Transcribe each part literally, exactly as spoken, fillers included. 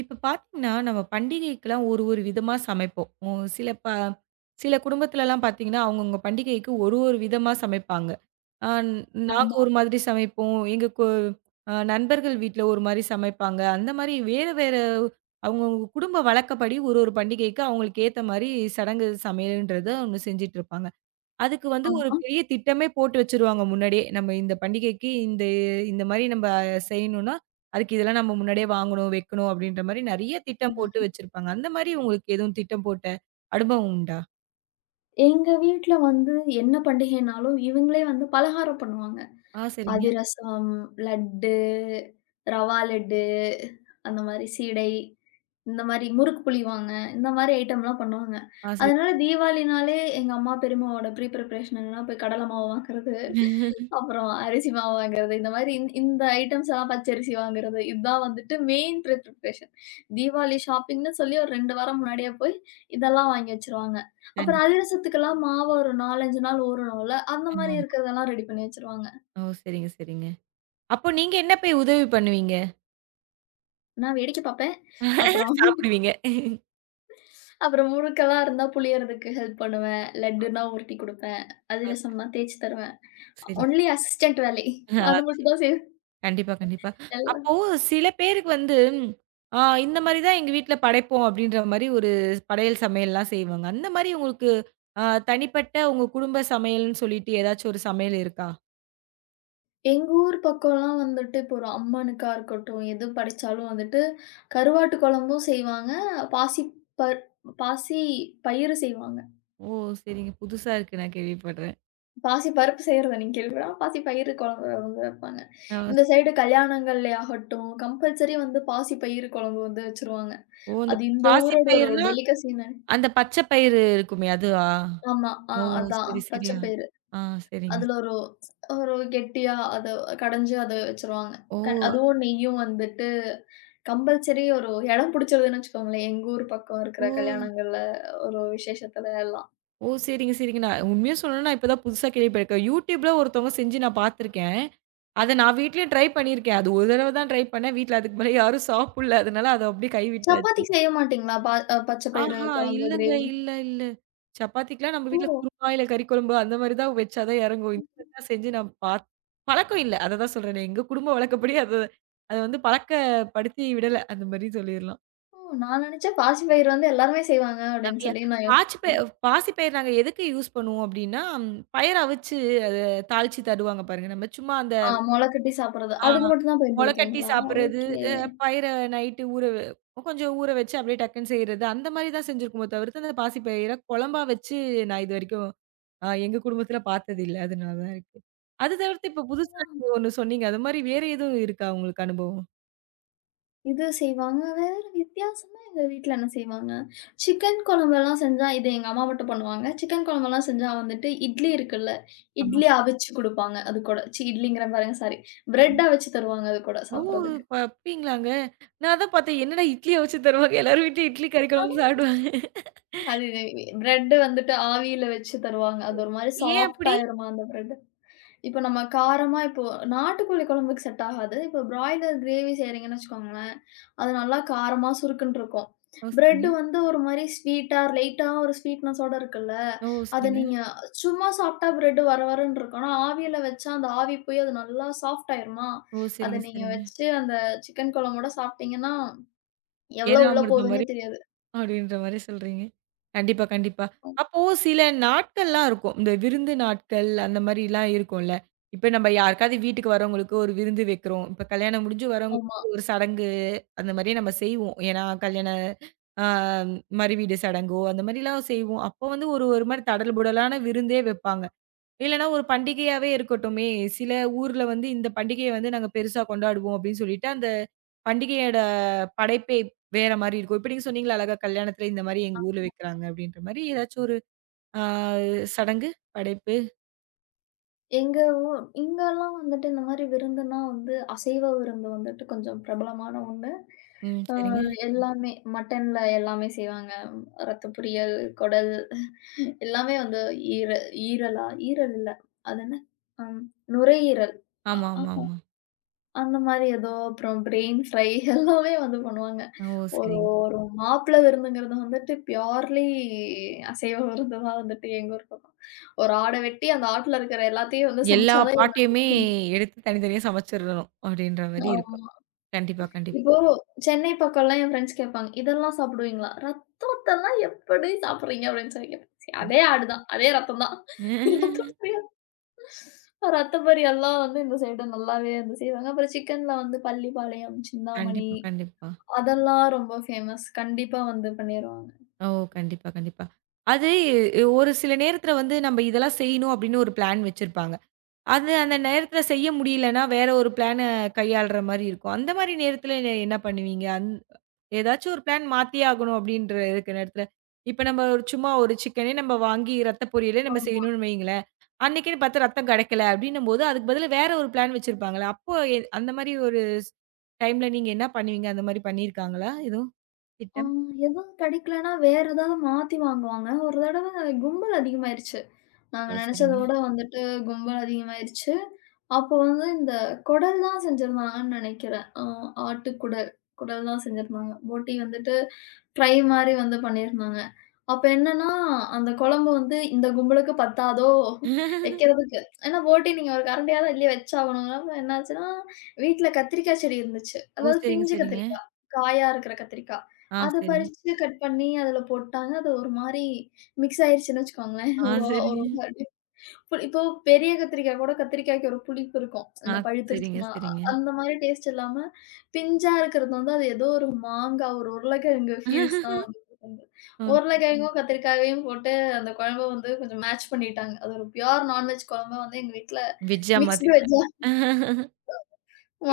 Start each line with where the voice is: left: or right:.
right: இப்ப பார்த்தீங்கன்னா, நம்ம பண்டிகைக்குலாம் ஒரு ஒரு விதமா சமைப்போம். ஒ சில ப சில குடும்பத்துலலாம் பார்த்தீங்கன்னா, அவங்கவங்க பண்டிகைக்கு ஒரு ஒரு விதமா சமைப்பாங்க. அ நாங்க
left: ஆமா,
right: ஒரு மாதிரி சமைப்போம். எங்க கு அ நண்பர்கள் வீட்ல ஒரு மாரி சமைப்பாங்க. அந்த மாரி வேற வேற அவங்கவங்க குடும்ப வழக்கப்படி ஒரு ஒரு பண்டிகைக்கு அவங்களுக்கு ஏத்த மாரி சடங்கு சமையல்ன்றது ஒண்ணு செஞ்சுட்டு இருப்பாங்க. அதுக்கு வந்து ஒரு
left: ஆமா.
right: பெரிய திட்டமே போட்டு வச்சுருவாங்க முன்னாடியே. நம்ம இந்த பண்டிகைக்கு இந்த இந்த மாரி நம்ம செய்யணும்னா, அதுக்கு இதெல்லாம் நம்ம முன்னாடியே வாங்கணும், வைக்கணும் அப்படின்ற மாரி நெறைய திட்டம்
left: ம்.
right: போட்டு வச்சிருப்பாங்க. அந்த மாரி உங்களுக்கு எதுவும் திட்டம் போட்ட அனுபவம் உண்டா?
left: எங்க வீட்ல வந்து என்ன பண்டிகைனாலும், இவங்களே வந்து பலகாரம் பண்ணுவாங்க.
right: ஆ சரிங்க.
left: அதிரசம், லட்டு, ரவா லட்டு, அந்த மாரி சீடை, இந்த மாரி முறுக்கு புளிவாங்க. இந்த மாரி ஐட்டம்லாம் பண்ணுவாங்க.
right: ஆ சரி.
left: அதனால தீபாவளினாலே எங்க அம்மா, பெரியம்மாவோட ப்ரீ ப்ரிப்பரேஷன் என்னன்னா போய் கடல மாவு வாங்குறது, அப்புறம் அரிசி மாவு வாங்குறது, இந்த மாரி இந் இந்த ஐட்டம்ஸ் எல்லாம் பச்சரிசி வாங்குறது. இதுதான் வந்துட்டு மெயின் ப்ரீ ப்ரிப்பரேஷன். தீபாவளி ஷாப்பிங்ன்னு சொல்லி ஒரு ரெண்டு வாரம் முன்னாடியே போய் இதெல்லாம் வாங்கி வச்சுருவாங்க. அப்புறம்
right: கண்டிப்பா.
left: அதிரசத்துக்கெல்லாம் மாவு ஒரு நாலு, அஞ்சு நாள் ஊறணும்ல, அந்த மாரி
right: ஆமாமா.
left: இருக்கிறதெல்லாம் ரெடி பண்ணி வச்சுருவாங்க.
right: ஓ! சரிங்க, சரிங்க. அப்போ நீங்க என்ன போய் உதவி பண்ணுவீங்க?
left: நான் வேடிக்கை பார்ப்பேன். அப்புறம்
right: சாப்பிடுவீங்க.
left: அப்புறம் முறுக்கெல்லாம் இருந்தா புளியறதுக்கு ஹெல்ப் பண்ணுவேன். லட்டுன்னா உருட்டி குடுப்பேன்.
right: ஆ சரி.
left: அதிரசம்னா தேய்ச்சு தருவேன்.
right: சரி.
left: ஒன்லி அசிஸ்டன்ட் வேலை.
right: ஆ.
left: அது மட்டும் தான் செய்வேன்.
right: கண்டிப்பா, கண்டிப்பா. அப்போ
left: எல்லாம்
right: சில பேருக்கு வந்து, ஆ இந்த மாரி தான் எங்க வீட்ல படைப்போம் அப்டின்ற மாரி ஒரு படையல் சமையல்லாம் செய்வாங்க. அந்த மாரி உங்களுக்கு அ தனிப்பட்ட உங்க குடும்ப சமையல்ன்னு சொல்லிட்டு ஏதாச்சும் ஒரு சமையல் இருக்கா?
left: எங்க ஊர் பக்கம்லாம் வந்துட்டு இப்போ ஒரு அம்மனுக்கா இருக்கட்டும், எது படைச்சாலும் வந்துட்டு கருவாட்டு குழம்பும் செய்வாங்க. பாசி பர் பாசி பயிறு செய்வாங்க.
right: ஓ! சரிங்க. புதுசா இருக்கு நான் கேள்விப்படுறேன்.
left: பாசி பருப்பு செய்றத நீங்க கேள்விப்படலாம். பாசி பயிறு குழம்பு வந்து வைப்பாங்க.
right: ஆ
left: இந்த சைடு கல்யாணங்கள்லயாகட்டும், கம்பல்சரி வந்து பாசி பயிறு குழம்பு வந்து வச்சுருவாங்க.
right: ஓ! அந்த
left: அது இந்த
right: பாசி
left: ஊரோட ஒரு
right: பயிர்னா,
left: டெலிகசின்னு
right: அந்த பச்சை பயிறு இருக்குமே அதுவா?
left: ஆமா. ஆ
right: ஓ! சரி,
left: அதான்
right: சரி.
left: பச்ச
right: ஆ,
left: பயிறு.
right: ஆ சரிங்க.
left: அதுல ஒரு ஒரு கெட்டியா அத கடைஞ்சு அத வச்சுருவாங்க.
right: ஓ!
left: க அதுவும் நெய்யும் வந்துட்டு கம்பல்சரி ஒரு இடம் புடிச்சிருதுன்னு வச்சுக்கோங்களேன். எங்க ஊர் பக்கம்
right: ஓ!
left: இருக்கிற கல்யாணங்கள்ல ஒரு விசேஷத்துல எல்லாம்.
right: ஓ! சரிங்க, சரிங்க. நான் உண்மைய சொல்லணும்னா, நான் இப்ப தான் புதுசா கேள்விப்பட்டுருக்கேன். YouTubeல ஒருத்தவங்க செஞ்சு நான் பார்த்துருக்கேன். அத நான் வீட்லயும் ட்ரை பண்ணியிருக்கேன். அது ஒரு தடவ தான் ட்ரை பண்ணேன். வீட்ல அதுக்கு மேல யாரும் சாப்புட்ல. அதனால அத அப்படியே கைவிட்டாச்சு.
left: சப்பாத்தி செய்ய மாட்டீங்களா? பா அ பச்ச பயிறு
right: ஆஹா!
left: குழம்பு,
right: இல்லங்க.
left: கிரேவி.
right: இல்ல, இல்ல. சப்பாத்திக்குலாம் நம்ம
left: ஓ!
right: வீட்ல குருமா, இல்ல கறி குழம்பு அந்த மாரி தான் வச்சா தான் இறங்கும். இன்ஸ்டன்ட்டா செஞ்சு நான் பாத் பழக்கம் இல்ல. அத தான் சொல்றேனே. எங்க குடும்ப வழக்கப்படி அத அத வந்து பழக்கப்படுத்தி விடல. அந்த மாரி சொல்லிர்லாம்.
left: ஓ! நான் நினைச்சேன் பாசி பயிறு வந்து எல்லாருமே செய்வாங்க அப்படின்னு
right: அப்படியா?
left: சொல்லி நான்
right: பாச்சி பய
left: யோசிச்சேன்.
right: பாசிப்பயிறு நாங்க எதுக்கு யூஸ் பண்ணுவோம் அப்படின்னா, பயறு அவிச்சு அத தாளிச்சு தருவாங்க பாருங்க. நம்ம சும்மா அந்த
left: ஆ மொள கட்டி சாப்பிடுறது.
right: ஆ.
left: அதுக்கு மட்டும் தான்
right: மொள கட்டி
left: பயன்படுத்துவீங்களா?
right: சாப்பிடுறது,
left: ஓகே.
right: அ பயிர நைட்டு ஊற வ கொஞ்சம் ஊற வச்சு அப்படியே டக்குன்னு செய்றது. அந்த மாரி தான் செஞ்சிருக்குமோ தவிர்த்து, அந்த பாசிப்பயிர குழம்பா வச்சு நான் இதுவரைக்கும் அ எங்க குடும்பத்தில பார்த்ததில்ல. அதனால தான் இருக்கு. அது தவிர்த்து இப்ப புதுசா நீங்க ஒண்ணு சொன்னீங்க. அது மாரி வேற எதுவும் இருக்கா உங்களுக்கு அனுபவம்?
left: இது செய்வாங்க. வேற வித்தியாசமா எங்க வீட்ல என்ன செய்வாங்க? சிக்கன் குழம்பெல்லாம் செஞ்சா இது எங்க அம்மா மட்டும் பண்ணுவாங்க. சிக்கன் குழம்பெல்லாம் செஞ்சா வந்துட்டு இட்லி இருக்குல்ல,
right: ஆமா.
left: இட்லி அவிச்சு குடுப்பாங்க அது கூட. ச்சீ இட்லிங்கிறேன் பாருங்க சாரி. பிரெட் அவிச்சு தருவாங்க அது கூட
right: ஓ!
left: சாப்பிடுறதுக்கு.
right: இப்ப அப்படிங்களாங்க. நான் அதான் பார்த்தேன். என்னடா இட்லிய வச்சு தருவாங்க. எல்லாரும் வீட்லயும் இட்லி கறி குழம்பு சாப்பிடுவாங்க.
left: அது பிரெட் வந்துட்டு ஆவியில வச்சு தருவாங்க. அது ஒரு மாரி
right: ஏன்
left: சாஃப்ட்
right: அப்படி?
left: ஆயிருமா அந்த பிரெட். இப்ப நம்ம காரமா இப்போ நாட்டுக்கோழி குழம்புக்கு செட் ஆகாது. இப்ப பிராய்லர் கிரேவி செய்றீங்கன்னு வச்சுக்கோங்களேன். அது நல்லா காரமா சுருக்குன்னு இருக்கும்.
right: ஓ!
left: பிரெட்
right: சரிங்க.
left: வந்து ஒரு மாரி ஸ்வீட்டா, லைட்டா ஒரு ஸ்வீட்னஸோட இருக்குல்ல.
right: ஓ!
left: அத
right: சரிங்க.
left: நீங்க சும்மா சாப்பிட்டா பிரெட் வர வரன்னு இருக்கும். ஆனா ஆவியில வச்சா அந்த ஆவி போய் அது நல்லா சாஃப்ட் ஆயிருமா,
right: ஓ!
left: அத
right: சரிங்க,
left: நீங்க
right: சரிங்க.
left: வச்சு அந்த சிக்கன் குழம்போட சாப்பிட்டீங்கன்னா, எவ்வளோ உள்ள
right: ஏனாமிருதம்
left: போகுதுன்னே
right: மாரி.
left: தெரியாது.
right: அப்படின்ற மாரி சொல்றீங்க. கண்டிப்பா, கண்டிப்பா. அப்போ சில நாட்கள்லாம் இருக்கும். இந்த விருந்து நாட்கள் அந்த மாரிலாம் இருக்கும்ல. இப்ப நம்ம யாருக்காவது வீட்டுக்கு வரவங்களுக்கு ஒரு விருந்து வைக்கிறோம். இப்ப கல்யாணம் முடிஞ்சு
left: ஆமா.
right: வரவங்களுக்கு ஒரு சடங்கு அந்த மாரியே நம்ம செய்வோம். ஏன்னா கல்யாண ஆ மறுவீடு சடங்கோ அந்த மாரிலாம் செய்வோம். அப்போ வந்து ஒரு ஒரு மாரி தடல் புடலான விருந்தே வைப்பாங்க. இல்லன்னா ஒரு பண்டிகையாவே இருக்கட்டுமே! சில ஊர்ல வந்து இந்த பண்டிகைய வந்து நாங்க பெருசா கொண்டாடுவோம் அப்டின்னு சொல்லிட்டு, அந்த பண்டிகையோட படைப்பே வேற மாரி இருக்கும். இப்ப நீங்க சொன்னீங்கல்ல அழகா கல்யாணத்துல இந்த மாரி எங்க ஊர்ல வைக்கிறாங்க அப்டின்ற மாரி ஏதாச்சும் ஒரு ஆ சடங்கு, படைப்பு.
left: எங்க ஊ இங்கலாம் வந்துட்டு இந்த மாரி விருந்துன்னா வந்து அசைவ விருந்து வந்துட்டு கொஞ்சம் பிரபலமான ஒண்ணு.
right: ம்.
left: அ
right: சரிங்க.
left: எல்லாமே மட்டன்ல எல்லாமே செய்வாங்க. ரத்த பொரியல், குடல் எல்லாமே வந்து ஈர ஈரலா? ஈரல் இல்ல. அது என்ன? அம் நுரையீரல். அ
right: ஆமா, ஆமா,
left: ஆஹா
right: ஆமா.
left: அந்த மாரி ஏதோ அப்புறம் பிரெயின் ஃப்ரை எல்லாமே வந்து பண்ணுவாங்க.
right: ஓ!
left: ஒரு
right: சரிங்க.
left: ஒரு மாப்பிள விருந்துங்கிறது வந்துட்டு பியூர்லி அசைவ விருந்து தான் வந்துட்டு எங்க ஊர் பக்கம். ஒரு ஆட வெட்டி அந்த ஆட்டுல இருக்கிற எல்லாத்தையும் வந்து
right: எல்லா
left: சமைச்சா தான் இவங்க
right: பாட்டையுமே
left: எல்லாத்தையும்.
right: எடுத்து தனித்தனியா சமைச்சிரணும் அப்டின்ற மாரி இருக்கும்.
left: ஆமா.
right: கண்டிப்பா, கண்டிப்பா.
left: இப்போ சென்னை பக்கம்லாம் என் ஃப்ரெண்ட்ஸ் கேட்பாங்க, "இதெல்லாம் சாப்பிடுவீங்களா? ரத்தத்தெல்லாம் எப்படி சாப்பிடுறீங்க?" அப்படின்னு சொல்லி கேட்பாங்க. சரி அதே ஆடு தான். அதே ரத்தம் தான். ரத்த
right: ம்.
left: பொரியல் ரத்த பொரியல்லாம் வந்து இந்த சைடு நல்லாவே வந்து செய்வாங்க. அப்புறம் சிக்கன்ல வந்து பள்ளிப்பாளையம், சிந்தாமணி
right: கண்டிப்பா, கண்டிப்பா.
left: அதெல்லாம் ரொம்ப ஃபேமஸ். கண்டிப்பா வந்து பண்ணிருவாங்க.
right: ஓ! கண்டிப்பா, கண்டிப்பா. அது எ- ஒரு சில நேரத்தில வந்து நம்ம இதெல்லாம் செய்யணும் அப்படின்னு ஒரு பிளான் வச்சிருப்பாங்க. அது அந்த நேரத்தில செய்ய முடியலன்னா, வேற ஒரு பிளான கையாளுற மாரி இருக்கும். அந்த மாரி நேரத்தில என்ன பண்ணுவீங்க? அந் ஏதாச்சும் ஒரு பிளான் மாத்தியே ஆகணும் அப்படின்ற இருக்கிற நேரத்தில, இப்ப நம்ம ஒரு சும்மா ஒரு சிக்கனே நம்ம வாங்கி ரத்த பொரியலே நம்ம
left: ஆமா.
right: செய்யணும்னு வையுங்களேன். அன்னைக்குன்னு பார்த்து ரத்தம் கிடைக்கல அப்படின்னும்போது, அதுக்கு பதிலா வேற ஒரு பிளான் வச்சிருப்பாங்கல்ல. அப்போ எ அந்த மாரி ஒரு ஸ் டைம்ல நீங்க என்ன பண்ணுவீங்க? அந்த மாரி பண்ணியிருக்காங்களா எதுவும்
left: ஆ
right: திட்டம்?
left: எதுவும் கிடைக்கலன்னா, வேற ஏதாவது மாத்தி வாங்குவாங்க. ஒரு தடவ கும்பல் அதிகமாயிருச்சு. நாங்க
right: ஓ!
left: நெனச்சத
right: சரிங்க.
left: விட வந்துட்டு கும்பல் அதிகமாயிருச்சு. அப்போ வந்து இந்த குடல் தான் செஞ்சிருந்தாங்கன்னு நெனைக்கிறேன். அ ஆட்டுக்குடல், குடல் குடல் தான் செஞ்சிருந்தாங்க. போட்டி வந்துட்டு ஃப்ரை மாரி வந்து பண்ணியிருந்தாங்க. அப்ப என்னன்னா, அந்த குழம்பு வந்து இந்த கும்பலுக்கு பத்தாதோ வைக்கிறதுக்கு. ஏன்னா போட்டி நீங்க ஒரு கரண்டியாவது அள்ளி வச்சாகணும். அப்ப என்னாச்சுன்னா, வீட்ல கத்திரிக்காய் செடி இருந்துச்சு.
right: ஓ!
left: அதாவது
right: சரிங்க,
left: பிஞ்சு
right: சரிங்க.
left: கத்திரிக்காய், காயா இருக்கிற கத்திரிக்காய்.
right: ஆ,
left: அத
right: சரி.
left: பறிச்சு கட் பண்ணி அதுல போட்டாங்க. அது ஒரு மாரி மிக்ஸ் ஆயிருச்சுன்னு வச்சுக்கோங்களேன்.
right: ஆ,
left: ஒரு ஒரு
right: சரிங்க.
left: மாதிரி புளி இப்போ பெரிய கத்திரிக்காய் கூட கத்திரிக்காய்க்கு ஒரு புளிப்பு இருக்கும்.
right: ஆ,
left: இந்த
right: சரிங்க,
left: பழுத்துருச்சுன்னா, அ
right: சரிங்க.
left: அந்த மாரி டேஸ்ட் இல்லாம, பிஞ்சா இருக்கிறது வந்து அது ஏதோ ஒரு மாங்கா, ஒரு உருளைக்கிழங்கு ஃபியூஸ் தான் வந்து குடுக்குது. ம்.
right: ஆ,
left: உருளைக்கிழங்கும், கத்திரிக்காயையும் போட்டு அந்த குழம்ப வந்து கொஞ்சம் மேட்ச் பண்ணிட்டாங்க. அது ஒரு பியூர் நான்வெஜ் குழம்பா வந்து எங்க வீட்ல
right: வெஜ்ஜா
left: மிக்ஸ்டு
right: மாத்திட்டேன்.
left: வெஜ்ஜா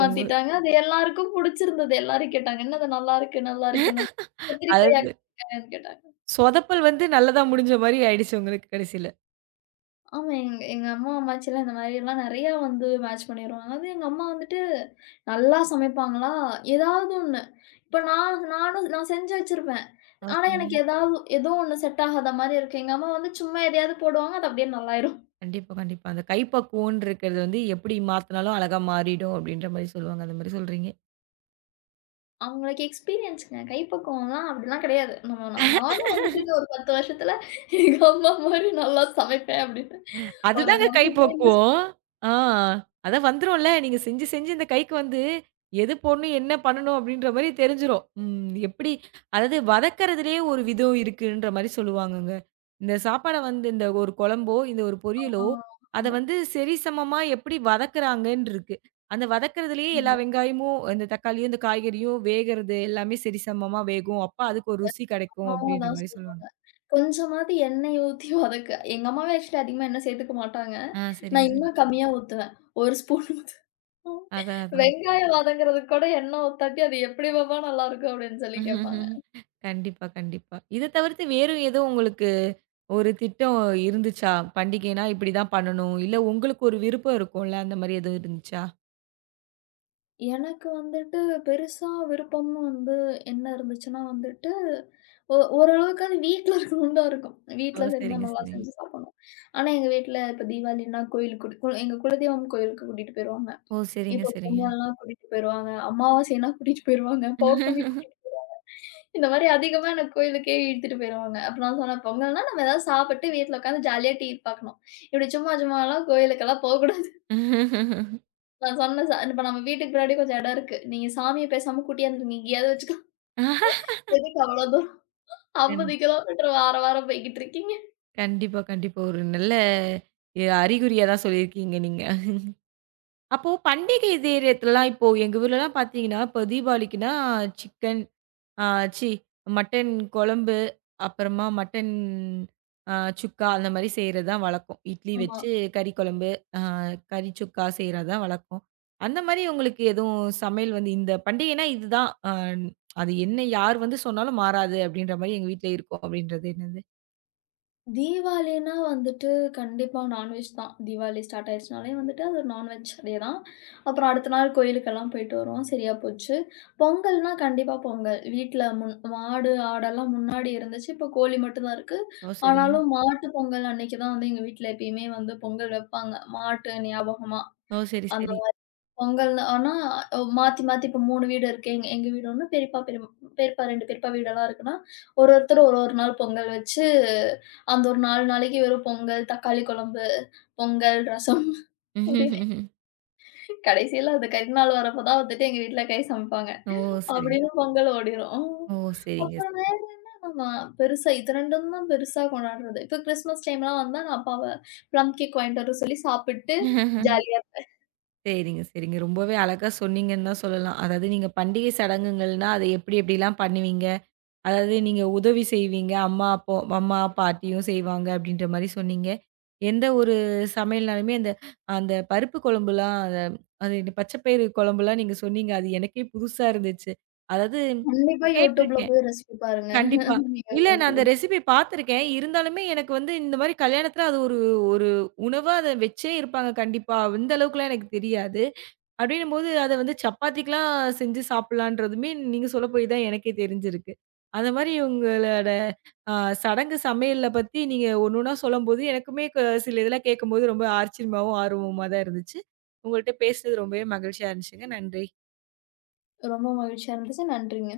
right: ரொம்ப
left: அது எல்லாருக்கும் புடிச்சிருந்தது. எல்லாரும் கேட்டாங்க. "என்னது நல்லாருக்கு, நல்லாருக்கு, நல் கத்திரிக்காயா,
right: அதாவது
left: கத்திரிக்காயான்னு" கேட்டாங்க.
right: சொதப்பல் வந்து நல்லதா முடிஞ்ச மாரி ஆயிடுச்சு உங்களுக்கு கடைசில.
left: ஆமா. எங்க எங்க அம்மா, அம்மாச்சிலாம் இந்த மாரியெல்லாம் நெறையா வந்து மேட்ச் பண்ணிருவாங்க. அதுவும் எங்க அம்மா வந்துட்டு நல்லா சமைப்பாங்களா, ஏதாவது ஒண்ணு. இப்ப நான் நானும் நான் செஞ்சு வச்சிருப்பேன்.
right: ஆ,
left: ஆனா,
right: சரிங்க.
left: எனக்கு ஏதாவது ஏதோ ஒண்ணு செட் ஆகாத மாரி இருக்கும். எங்க அம்மா வந்து சும்மா எதையாவது போடுவாங்க, அது அப்படியே நல்லாயிரும்.
right: கண்டிப்பா, கண்டிப்பா. அந்த கைப்பக்குவம்ன்னு இருக்கிறது வந்து எப்படி மாத்துனாலும் அழகா மாறிடும் அப்படின்ற மாரி சொல்லுவாங்க. அந்த மாரி சொல்றீங்க.
left: அவங்களுக்கு எக்ஸ்பீரியன்ஸ்ங்க. கைப்பக்குவம்லாம் அப்படிலாம் கிடையாது. நம்ம நா நானும் வந்துட்டு இன்னும் ஒரு பத்து வருஷத்துல எங்க அம்மா மாரி நல்லா சமைப்பேன் அப்படின்னு ஒரு
right: அதுதாங்க கை
left: நம்பிக்கை.
right: பக்குவம். ஆ அதான் வந்துரும்ல. நீங்க செஞ்சு, செஞ்சு இந்த கைக்கு வந்து எது போடணும், என்ன பண்ணணும் அப்படின்ற மாரி தெரிஞ்சிரும். ம் எப்படி அதாவது வதக்கறதுலயே ஒரு விதம் இருக்குன்ற மாரி சொல்லுவாங்கங்க. இந்த சாப்பாட வந்து இந்த ஒரு குழம்போ, இந்த ஒரு
left: ஆ,
right: பொரியலோ, அத
left: ஆமா,
right: வந்து சரிசமமா எப்படி வதக்குறாங்கன்னு இருக்கு. அந்த வதக்குறதுலயே எல்லா
left: ஆமா.
right: வெங்காயமும், இந்த தக்காளியும், இந்த காய்கறியும் வேகறது எல்லாமே சரிசமமா வேகும். அப்ப அதுக்கு ஒரு ருசி கெடைக்கும்
left: மாமா
right: அப்படின்ற
left: தான்
right: மாரி சொல்லுவாங்க.
left: சொல்லுவாங்க. கொஞ்சமாவது எண்ணெய் ஊத்தி வதக்கு. எங்க அம்மாவே ஆக்சுவலி அதிகமா எண்ணெய் சேர்த்துக்க மாட்டாங்க.
right: ஆ சரிங்க,
left: நான்
right: சரி.
left: இன்னும் கம்மியா ஊத்துவேன். ஒரு ஸ்பூன் ஊத்துவேன்.
right: அதான், அதான்.
left: வெங்காயம் வதங்குறதுக்கு கூட எண்ணெய் ஊத்தாட்டி அது எப்படி பாப்பா நல்லாருக்கும் அப்படின்னு சொல்லி கேட்பாங்க.
right: கண்டிப்பா, கண்டிப்பா. இத தவிர்த்து வேறு ஏதோ உங்களுக்கு ஒரு திட்டம் இருந்துச்சா? பண்டிகைனா இப்படிதான் பண்ணணும். இல்ல உங்களுக்கு ஒரு விருப்பம் இருக்கும்ல, அந்த மாரி எதுவும் இருந்துச்சா?
left: எனக்கு வந்துட்டு பெருசா விருப்பம்னு வந்து என்ன இருந்துச்சுன்னா வந்துட்டு, ஒ ஓரளவுக்காவது வீட்ல இருக்கணும்னு தான் இருக்கும்.
right: ஓ!
left: வீட்ல செஞ்சா
right: சரிங்க,
left: நல்லா
right: சரிங்க.
left: செஞ்சு சாப்பிடணும். ஆனா எங்க வீட்ல இப்ப தீபாவளின்னா கோயிலுக்கு கூட்டி கு- எங்க குலதெய்வம் கோயிலுக்கு கூட்டிட்டு போயிருவாங்க.
right: ஓ! சரிங்க,
left: இப்ப
right: சரிங்க.
left: பொங்கல்னா கூட்டிட்டு போயிருவாங்க. அமாவாசைன்னா கூட்டிட்டு போயிருவாங்க. பௌர்ணமி கூட்டிட்டு போயிருவாங்க. இந்த மாரி அதிகமா என்ன கோயிலுக்கே இழுத்துட்டு போயிருவாங்க. அப்ப நான் சொன்னேன், பொங்கல்னா நம்ம ஏதாவது சாப்பிட்டு வீட்ல உட்காந்து ஜாலியா டிவி பார்க்கணும். இப்படி சும்மா சும்மாலாம் கோயிலுக்கெல்லாம் போக்கூடாது. நான் சொன்னேன், ச இப்ப நம்ம வீட்டுக்கு பின்னாடி கொஞ்சம் இடம் இருக்கு. நீங்க சாமிய பேசாம கூட்டியாந்துருங்க. எங்கேயாவது வச்சுக்கோங்க. எதுக்கு அவ்வளோ தூரம் ஐம்பது
right: கண்டி
left: கிலோமீட்டர் வார வாரம் போய்க்கிட்டு இருக்கீங்க.
right: கண்டிப்பா, கண்டிப்பா. ஒரு நல்ல எ அறிகுறியா தான் சொல்லியிருக்கீங்க நீங்க. அப்போ பண்டிகை நேரத்துலலாம் இப்போ எங்க ஊர்லலாம் பார்த்தீங்கன்னா, இப்போ தீபாவளிக்குன்னா சிக்கன் ஆ சி மட்டன் குழம்பு, அப்புறமா மட்டன் அ சுக்கா அந்த மாரி செய்றது தான் வழக்கம். இட்லி
left: ஆமா.
right: வச்சு கறி குழம்பு, அ கறி சுக்கா செய்றது தான் வழக்கம். அந்த மாரி உங்களுக்கு எதுவும் சமையல் வந்து இந்த பண்டிகைனா இதுதான். அ அது என்ன யார் வந்து சொன்னாலும் மாறாது அப்படின்ற மாரி எங்க வீட்ல இருக்கும் அப்படின்றது என்னது?
left: தீபாவளின்னா வந்துட்டு கண்டிப்பா நான்வெஜ் தான். தீபாவளி ஸ்டார்ட் ஆயிருச்சுனாலே வந்துட்டு அது ஒரு நான்வெஜ் டே தான். அப்புறம் அடுத்த நாள் கோயிலுக்கெல்லாம் போயிட்டு வருவோம். சரியா போச்சு. பொங்கல்னா கண்டிப்பா பொங்கல். வீட்ல முன் மாடு, ஆடெல்லாம் முன்னாடி இருந்துச்சு. இப்போ கோழி மட்டும் தான் இருக்கு.
right: ஓ! சரிங்க.
left: ஆனாலும் மாட்டு பொங்கல் அன்னைக்கு தான் வந்து எங்க வீட்ல எப்பயுமே வந்து பொங்கல் வைப்பாங்க. மாட்டு ஞாபகமா.
right: ஓ! சரி,
left: அந்த
right: சரி.
left: பொங்கல்னா ஆனா அ மாத்தி, மாத்தி இப்ப மூணு வீடு இருக்கு. எங்க எங்க வீடு ஒன்று, பெரியப்பா பெரிய பெரியப்பா ரெண்டு பெரியப்பா வீடெல்லாம் இருக்குன்னா, ஒரு ஒருத்தர் ஒரு ஒரு நாள் பொங்கல் வச்சு, அந்த ஒரு நாலு நாளைக்கு வெறும் பொங்கல், தக்காளி குழம்பு, பொங்கல், ரசம் அப்படின்னு
right: ம்ஹ்ம்.
left: கடைசியில அந்த கறி நாள் வரப்ப தான் வந்துட்டு எங்க வீட்ல கறி சமைப்பாங்க.
right: ஓ! சரிங்க.
left: அப்படின்னு பொங்கல் ஓடிரும்.
right: ஓ! சரிங்க.
left: அப்புறம் வேற நம்ம பெருசா இது ரெண்டாம் தான் பெருசா கொண்டாடுறது. இப்ப கிறிஸ்மஸ் டைம்லாம் வந்தா நான் அப்பாவ ப்ளம் கேக் வாங்கிட்டு வர சொல்லி சாப்பிட்டு ஜாலியா
right: சரிங்க, சரிங்க. ரொம்பவே அழகா சொன்னீங்கன்னு தான் சொல்லலாம். அதாவது நீங்க பண்டிகை சடங்குகள்னா, அத எப்படி எப்படிலாம் பண்ணுவீங்க? அதாவது நீங்க உதவி செய்வீங்க. அம்மா, அப்போ அம்மா, பாட்டியும் செய்வாங்க அப்படின்ற மாரி சொன்னீங்க. எந்த ஒரு சமையல்னாலுமே அந்த அந்த பருப்பு குழம்புலாம் அத அது பச்சை பயிறு குழம்புலாம் நீங்க சொன்னீங்க. அது எனக்கே புதுசா இருந்துச்சு. அதாவது
left: கண்டிப்பா YouTubeல
right: கேட்டுருக்கேன்.
left: போய் ரெசிபி பாருங்க.
right: கண்டிப்பா.
left: நீங்க
right: இல்ல நான்
left: உங்களுக்கு
right: அந்த ரெசிபி பார்த்துருக்கேன். இருந்தாலுமே எனக்கு வந்து இந்த மாரி கல்யாணத்துல அது ஒரு ஒரு உணவா அத வச்சே இருப்பாங்க கண்டிப்பா. இந்த அளவுக்குலாம் எனக்கு தெரியாது. அப்டின்னும்போது அத வந்து சப்பாத்திக்கலாம் செஞ்சு சாப்பிடலான்றதுமே நீங்க சொல்ல போய் தான் எனக்கே தெரிஞ்சிருக்கு. அந்த மாரி உங்களோட அ சடங்கு சமையல்ல பத்தி நீங்க ஒண்ணு ஒண்ணா சொல்லும்போது எனக்குமே க சில இதெல்லாம் கேட்கும்போது ரொம்ப ஆச்சரியமாவும், ஆர்வமா தான் இருந்துச்சு. உங்கள்ட்ட பேசுனது ரொம்பவே மகிழ்ச்சியா இருந்துச்சுங்க. நன்றி.
left: பிடிச்ச ரொம்ப மகிழ்ச்சியா இருந்துச்சு. நன்றிங்க.